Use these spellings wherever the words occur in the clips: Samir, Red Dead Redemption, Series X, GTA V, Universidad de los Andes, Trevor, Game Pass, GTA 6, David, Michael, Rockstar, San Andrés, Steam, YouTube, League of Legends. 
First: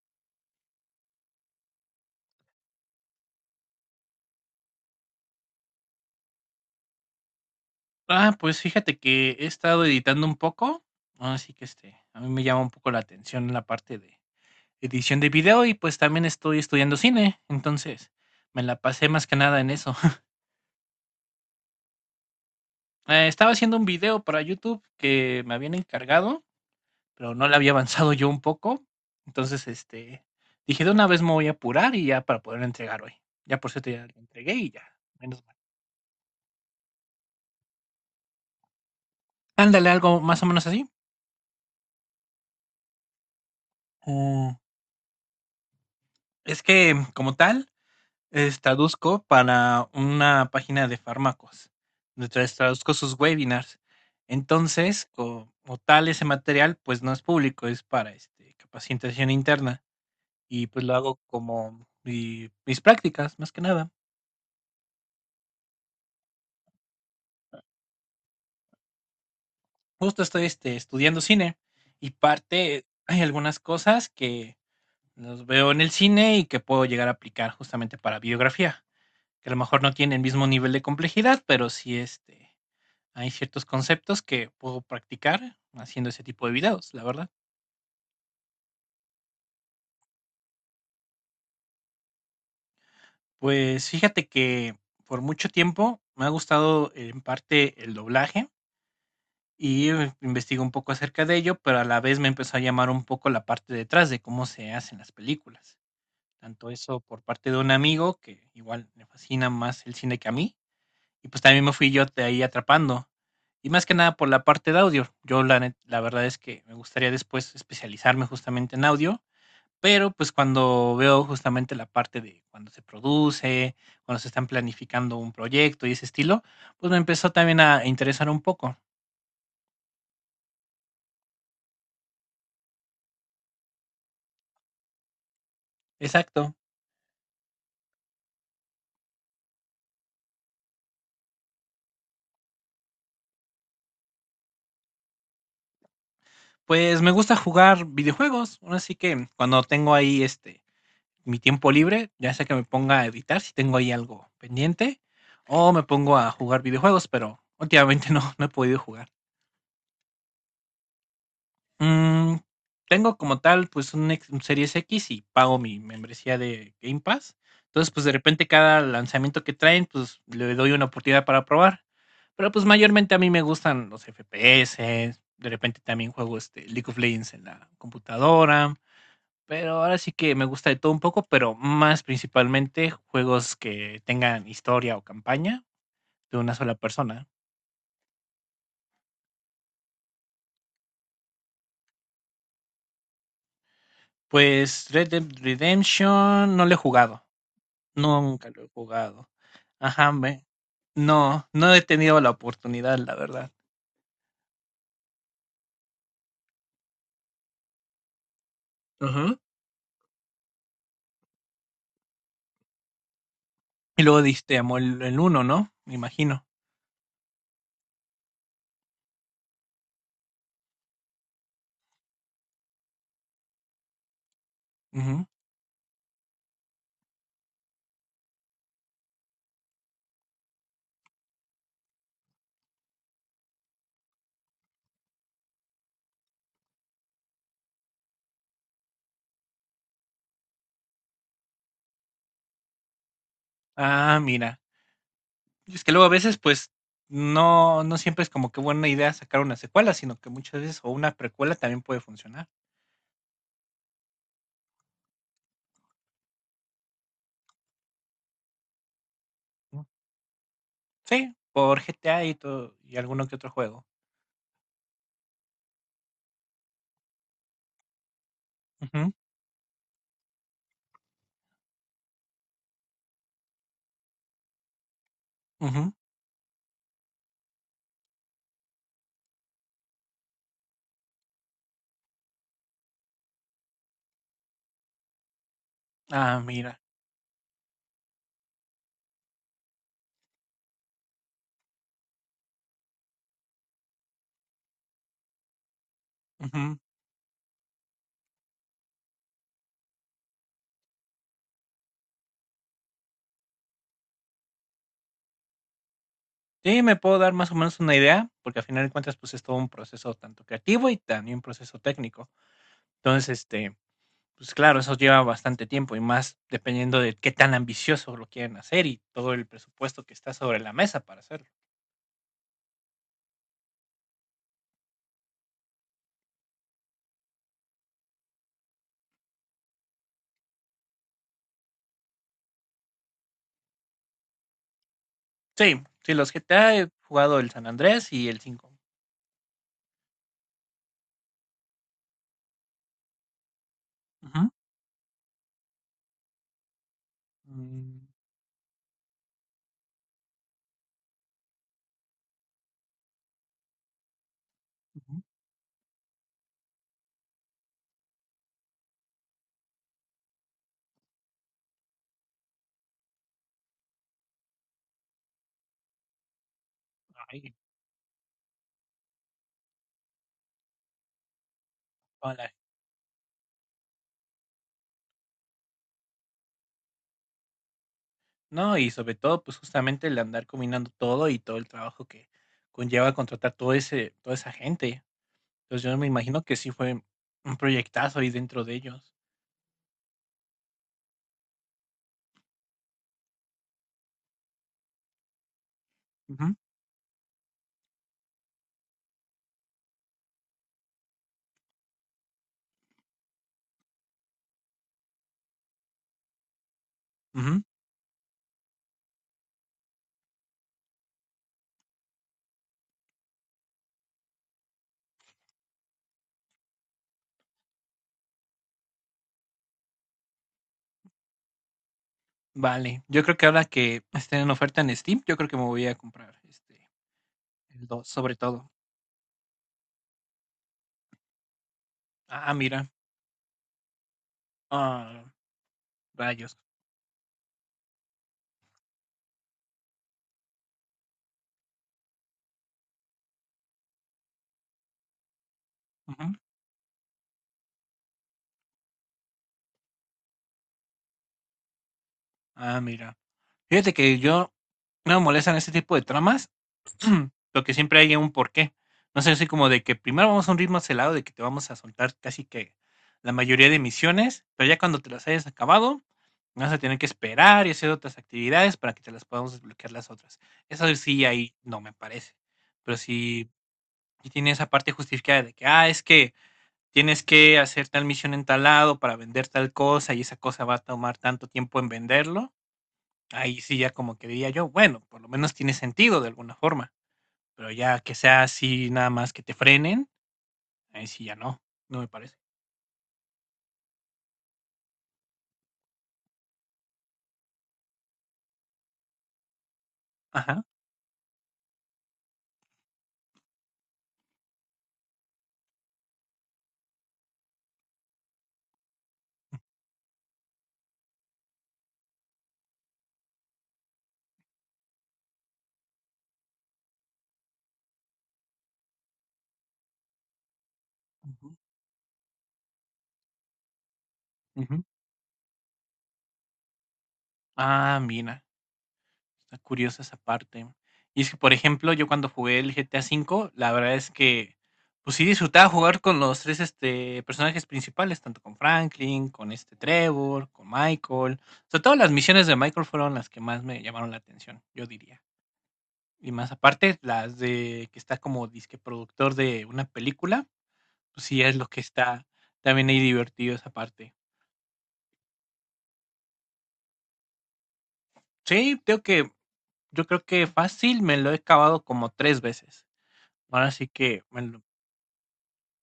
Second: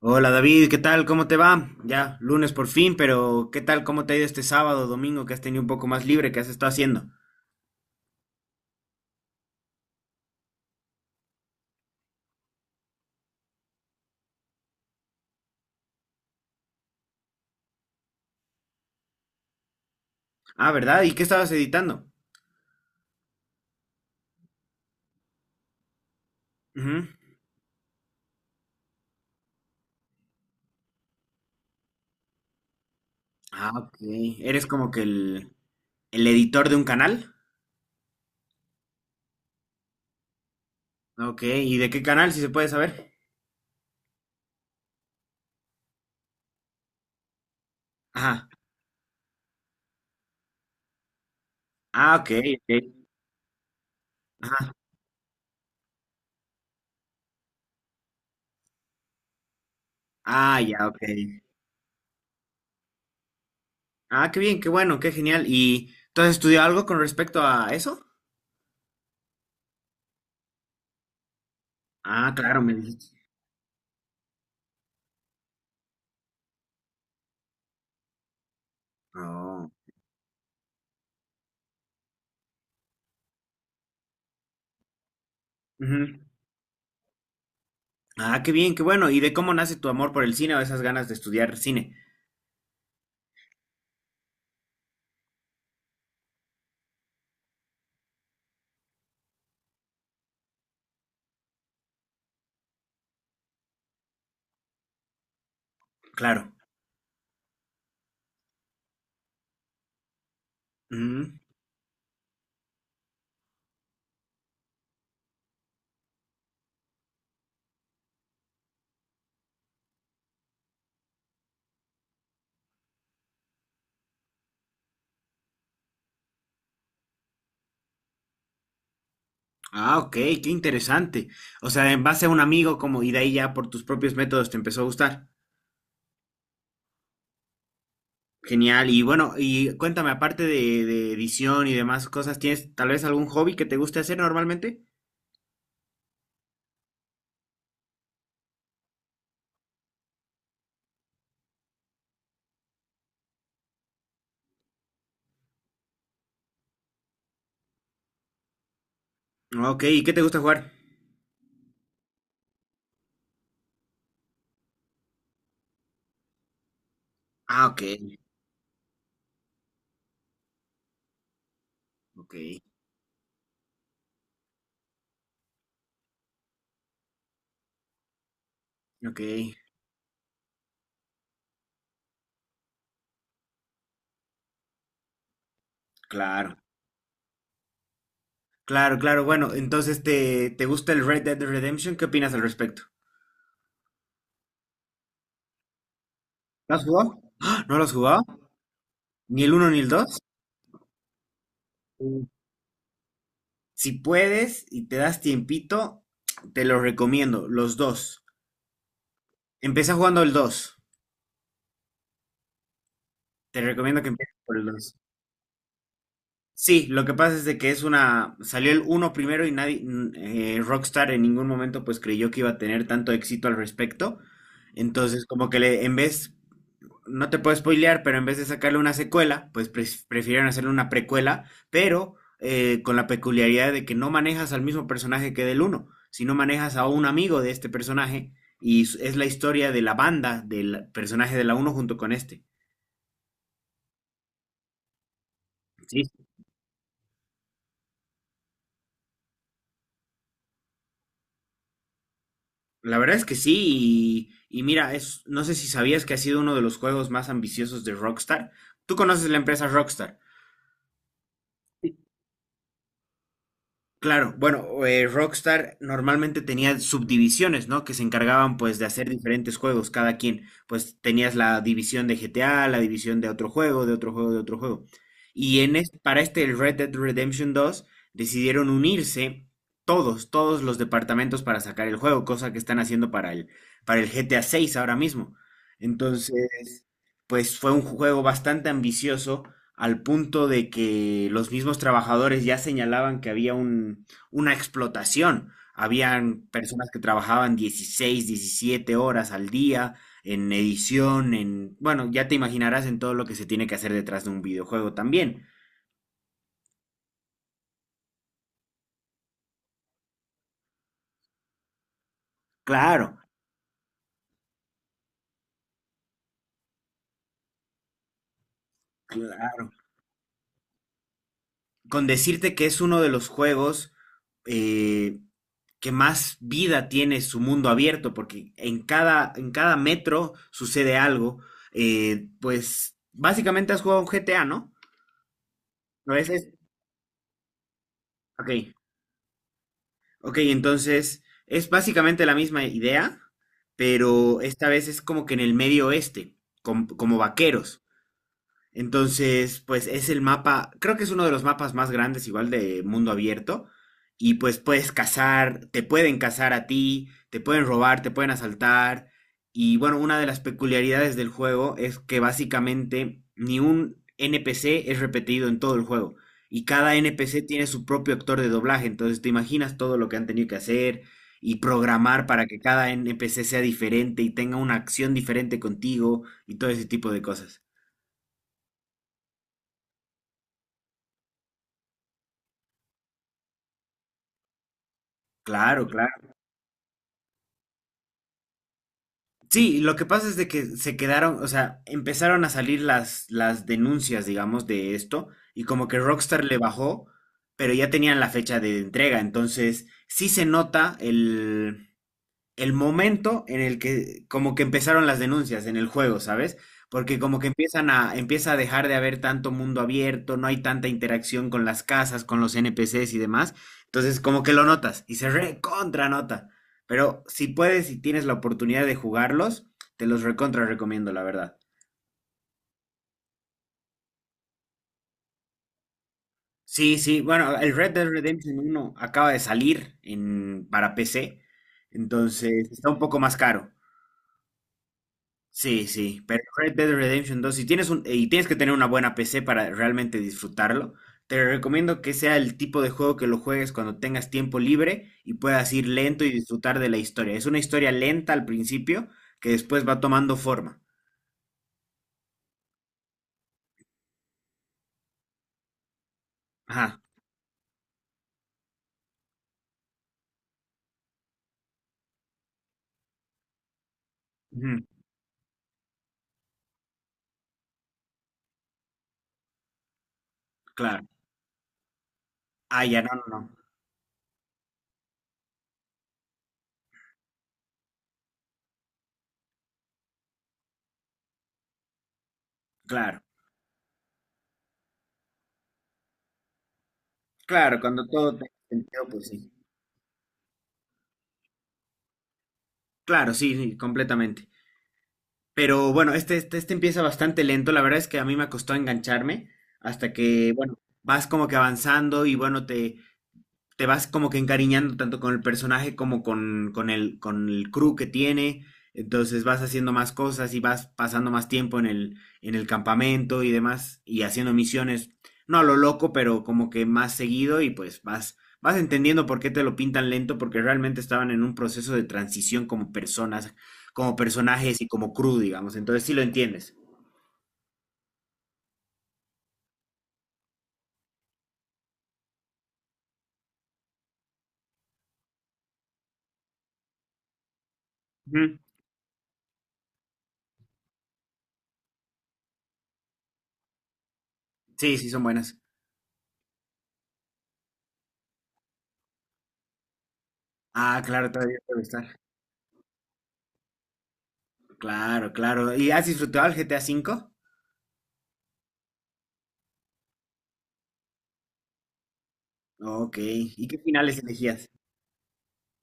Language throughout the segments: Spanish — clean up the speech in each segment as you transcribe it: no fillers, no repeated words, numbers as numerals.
Hola David, ¿qué tal? ¿Cómo te va? Ya, lunes por fin, pero ¿qué tal? ¿Cómo te ha ido este sábado, domingo, que has tenido un poco más libre? ¿Qué has estado haciendo? Ah, pues fíjate que he estado editando un poco, así que, a mí me llama un poco la atención la parte de edición de video y, pues, también estoy estudiando cine, entonces me la pasé más que nada en eso. Ah, ¿verdad? ¿Y qué estabas editando? Estaba haciendo un video para YouTube que me habían encargado, Ujú. pero no le había avanzado yo un poco, entonces, dije: "De una vez me voy a apurar y ya para poder entregar hoy". Ya, Ah, por cierto, ok. ya lo entregué ¿Eres y ya, como que menos mal. el editor de un canal? Ándale, algo más o menos así. Ok, ¿y de qué canal, si se puede saber? Mm, es que como tal. Ajá. Es, traduzco para una página de fármacos. Ah, ok, Entonces ok. traduzco sus webinars. Ajá. Entonces, como tal, ese material, pues no es público, es para capacitación interna. Ah, Y pues ya, lo ok. hago como mis prácticas, más que nada. Ah, qué bien, qué bueno, qué genial. ¿Y tú has estudiado algo con respecto a eso? Justo estoy estudiando cine y Ah, claro, me parte, dijiste. hay algunas cosas que los veo en el cine y que puedo llegar a aplicar justamente para biografía, que a lo Oh. mejor no tiene el mismo nivel de complejidad, pero sí hay ciertos conceptos que puedo practicar haciendo Ujú. ese tipo de videos, la verdad. Ah, qué bien, qué bueno. ¿Y de cómo nace tu amor por el cine o esas ganas de estudiar cine? Pues fíjate que por mucho tiempo me ha gustado en parte el doblaje y investigué un poco acerca de ello, pero a la vez me empezó a llamar un poco la parte detrás de cómo se hacen las películas. Claro. Tanto eso por parte de un amigo que igual le fascina más el cine que a mí, y Mm. pues también me fui yo de ahí atrapando. Y más que nada por la parte de audio. Yo la, la verdad es que me gustaría después especializarme justamente en audio. Pero, pues, cuando veo justamente la parte de cuando se produce, cuando se están planificando un proyecto y ese estilo, pues, me empezó también a interesar un poco. Ah, ok, qué interesante. O sea, en base a un amigo como y de ahí ya por tus propios métodos te empezó a gustar. Exacto. Genial. Y bueno, y cuéntame, aparte de edición y demás cosas, ¿tienes tal vez algún hobby que te guste hacer normalmente? Pues, me gusta jugar videojuegos, ahora sí que cuando tengo ahí, mi tiempo libre, ya sea que me ponga a editar si tengo ahí algo pendiente, o me pongo a jugar videojuegos, pero últimamente no, no he podido jugar. Ok, ¿y qué te gusta jugar? Mm, tengo como tal, pues, un Series X y pago mi membresía de Game Pass. Ah, ok, Entonces, pues, de repente cada lanzamiento que traen, pues, le doy una oportunidad para probar. ok, Pero, pues, mayormente a mí me gustan los FPS, de repente también juego, League of Legends en la computadora, ok. pero ahora sí que me gusta de todo un poco, pero más principalmente juegos que tengan historia o campaña de una Claro, sola persona. claro, claro. Bueno, entonces, ¿te gusta el Red Dead Redemption? ¿Qué opinas al respecto? Pues, Red Dead Redemption no lo ¿Lo he has jugado? jugado. ¡Ah! ¿No lo has jugado? Nunca lo he jugado. ¿Ni el uno ni el Ajá, 2. me... No, no he tenido la oportunidad, la verdad. Si puedes y te das tiempito, te los recomiendo, los dos. Ajá. Empieza jugando el 2. Te recomiendo Y que luego empieces por diste el amor dos. el, uno, ¿no? Me imagino. Sí, lo que pasa es de que es una... Salió el uno primero y nadie... Rockstar en ningún momento pues creyó que iba a tener tanto éxito al respecto. Entonces Ujú. como que le, en vez no te puedo spoilear, pero en vez de sacarle una secuela, pues prefirieron hacerle una precuela, pero con la peculiaridad de que no manejas al mismo personaje que del uno, sino manejas a un amigo de este personaje y es la historia de la banda del personaje de la uno junto con este. Ah, mira. Es que Sí, luego a veces, pues, no, no siempre es como que buena idea sacar una secuela, sino que muchas veces, o una precuela también puede funcionar. la verdad es que sí, y mira, es, no sé si sabías que ha sido uno de los juegos más ambiciosos de Rockstar. Tú conoces la empresa ¿No? Rockstar. Sí, por G T A y todo, y alguno que otro juego. Claro, bueno, Rockstar normalmente tenía subdivisiones, ¿no? Que se encargaban pues de hacer Ujú, diferentes juegos, cada quien. Pues tenías la división de GTA, la división de otro juego, de otro juego, de otro juego. Y ujú. para este el Red Dead Redemption 2 decidieron unirse todos los departamentos para sacar el juego, cosa que están haciendo para el GTA 6 ahora mismo. Ah, mira. Entonces, pues fue un juego bastante ambicioso al punto de que los mismos trabajadores ya señalaban que una explotación. Habían Ujú. personas que trabajaban 16 17 horas al día en edición, en... Bueno, ya te imaginarás en todo lo que se tiene que hacer detrás de un videojuego también. Sí, me puedo dar más o menos una idea, porque al final de cuentas, pues es todo un proceso tanto creativo y también un proceso técnico. Claro, Entonces, pues claro, eso lleva bastante tiempo y más dependiendo de qué tan ambicioso lo quieren hacer y todo el claro. presupuesto que está sobre la mesa para hacerlo. Con decirte que es uno de los juegos eh, que más vida tiene su mundo abierto, porque en cada metro sucede algo. Pues básicamente has jugado un G T A, ¿no? Sí, sí, A los veces. GTA he jugado el San Andrés y el Ok, cinco. ok, entonces es básicamente la misma idea, pero Ujú. esta vez es como que en el medio oeste, como vaqueros. Mm, Entonces, pues es el mapa, creo que es uno de los mapas más grandes, igual de mundo abierto. Y pues puedes ujú. cazar, te pueden cazar a ti, te pueden robar, te pueden asaltar. Y bueno, una de las peculiaridades del juego es que básicamente ni un NPC es repetido en todo el juego. Y cada NPC Ay, tiene su propio actor de doblaje. Entonces te imaginas todo lo que han tenido que hacer y programar para hola. que cada NPC sea diferente y tenga una acción diferente contigo y todo ese tipo de cosas. No, y sobre todo, pues justamente el andar combinando todo y todo el trabajo que conlleva contratar todo ese, toda esa gente. Claro, Entonces yo me claro. imagino que sí fue un proyectazo ahí dentro de ellos. Sí, lo que pasa es de que se quedaron, o sea, empezaron a salir las denuncias, digamos, de esto, y como que Rockstar Ujú, le bajó, pero ya tenían la fecha de entrega, entonces sí se nota el momento en el que como que empezaron las denuncias en el juego, ¿sabes? Porque como que ujú. Empieza a dejar de haber tanto mundo abierto, no hay tanta interacción con las casas, con los NPCs y demás. Entonces como que lo notas y se recontra nota. Pero si puedes y tienes la oportunidad de jugarlos, te los recontra recomiendo, la verdad. Vale, yo creo que ahora que esté en oferta en Steam, yo creo que me voy a comprar, Sí, sí, bueno, el el Red Dead 2 sobre Redemption todo. uno acaba de salir para PC, Ah, entonces está mira. un poco más caro. Ah, Sí, sí, pero rayos. Red Dead Redemption 2, si tienes un, y tienes que tener una buena PC para realmente disfrutarlo, te recomiendo que sea el tipo de juego que lo juegues cuando tengas tiempo libre y puedas ir lento Ujú. y disfrutar de la historia. Es una historia lenta al principio que después va tomando forma. Ah, mira. Fíjate que yo no me molestan ese tipo de tramas, Ajá, lo que siempre hay un porqué. No sé, así como de que primero vamos a un ritmo acelerado de que te vamos a soltar casi que la mayoría de misiones, pero ya ujú, cuando te las hayas acabado, vas a tener que esperar y hacer otras actividades para que te las podamos desbloquear las otras. Eso claro. sí, ahí no me parece. Ah, Pero ya, no, no, no. sí y tiene esa parte justificada de que, ah, es que tienes que hacer tal misión en tal lado para vender tal cosa y esa cosa va a tomar tanto tiempo en venderlo, Claro, ahí sí ya como que diría yo, bueno, por lo menos tiene sentido de alguna forma, pero claro, ya cuando que todo sea tenga así sentido, nada pues más que sí. te frenen, ahí sí ya no, no me parece. Claro, sí, sí, completamente. Pero bueno, este empieza bastante lento. La verdad es que a mí me costó engancharme hasta que, Ajá. bueno, vas como que avanzando y bueno, te vas como que encariñando tanto con el personaje como con el crew que tiene. Entonces vas haciendo más cosas y vas pasando más tiempo en el campamento y demás, y haciendo misiones, no a lo loco, pero como que más seguido y pues vas, vas entendiendo por qué te lo pintan lento, porque realmente estaban en un Ujú, proceso de transición como personas, como personajes ujú. y como crew, digamos. Entonces sí lo entiendes. Ah, mira. Está curiosa esa parte. Y es que, por ejemplo, yo cuando jugué el GTA V, la verdad es que, pues sí disfrutaba jugar con los tres personajes principales, tanto con Ujú. Franklin, con Trevor, con Michael. Sobre todo las misiones de Michael fueron las que más me llamaron la atención, yo Sí, sí, son diría. buenas. Y más aparte, las de que está como disque productor de una película, Ah, pues claro, sí es todavía lo que puede estar. está también ahí divertido esa parte. Claro, claro. ¿Y has disfrutado el GTA cinco? Sí, tengo que, yo creo que fácil me lo he acabado como tres veces. Ok, ¿y Ahora qué sí finales que me, elegías?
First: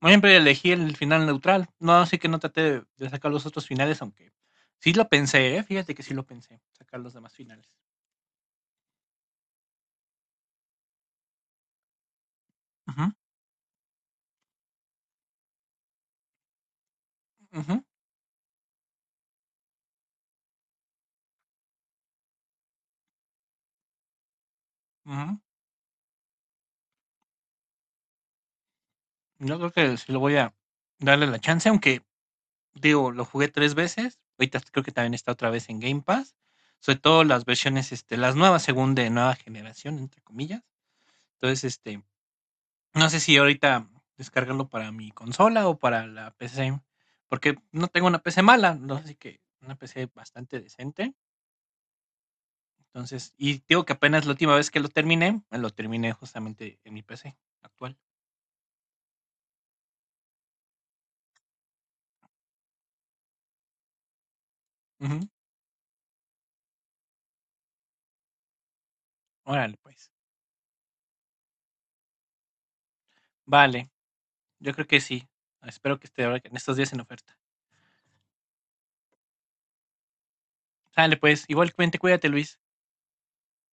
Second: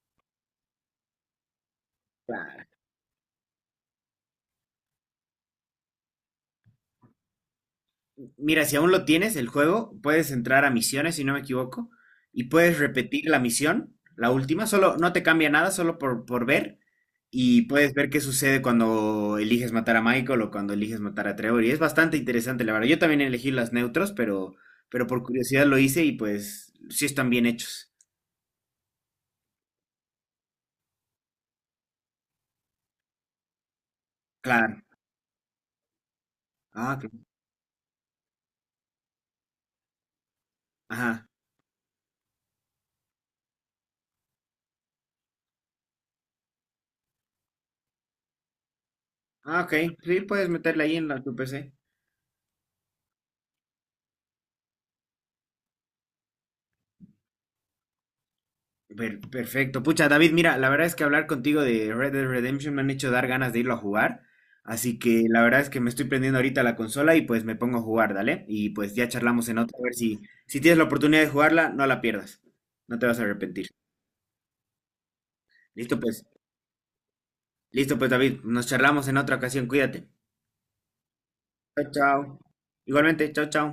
Siempre elegí el final neutral. No, así que no traté Claro. de sacar los otros finales, aunque sí lo pensé, ¿eh? Fíjate que sí lo pensé, sacar los demás finales. Mira, si aún lo tienes, el juego, puedes entrar a misiones, si no me equivoco, y puedes Ujú, repetir la misión, la última, solo no te cambia nada, solo por ver, y ujú, puedes ver qué sucede cuando eliges matar a Michael o cuando eliges matar a Trevor, y es bastante interesante, la verdad. Yo también elegí las neutros, pero por ujú. curiosidad lo hice y pues sí están bien hechos. Yo creo que sí lo voy a darle la chance, aunque digo, lo jugué tres veces. Ahorita Claro. creo que también está otra vez en Game Pass. Ah, Sobre ok. todo las versiones, las nuevas, según de nueva generación, entre comillas. Ajá. Entonces, no sé si ahorita descargarlo para mi consola o para la PC, porque no tengo una PC mala, ¿no? Así que Ah, ok. una PC Sí, puedes bastante meterla ahí en decente. la, tu PC. Entonces, y digo que apenas la última vez que lo terminé justamente en mi PC actual. Perfecto. Pucha, David, mira, la verdad es que hablar contigo de Red Dead Redemption me han hecho dar ganas de irlo a jugar. Así Ujú. que la verdad es que me estoy prendiendo ahorita la consola y pues me pongo a jugar, dale. Y pues ya charlamos en otra. Órale, A ver pues. si, si tienes la oportunidad de jugarla, no la pierdas. No te vas a arrepentir. Vale, yo creo que sí. Espero Listo, que pues. esté en estos días en oferta. Listo, pues, David. Nos charlamos en otra ocasión. Cuídate. Sale, pues. Chao, Igualmente, chao. cuídate, Luis. Igualmente, chao, chao.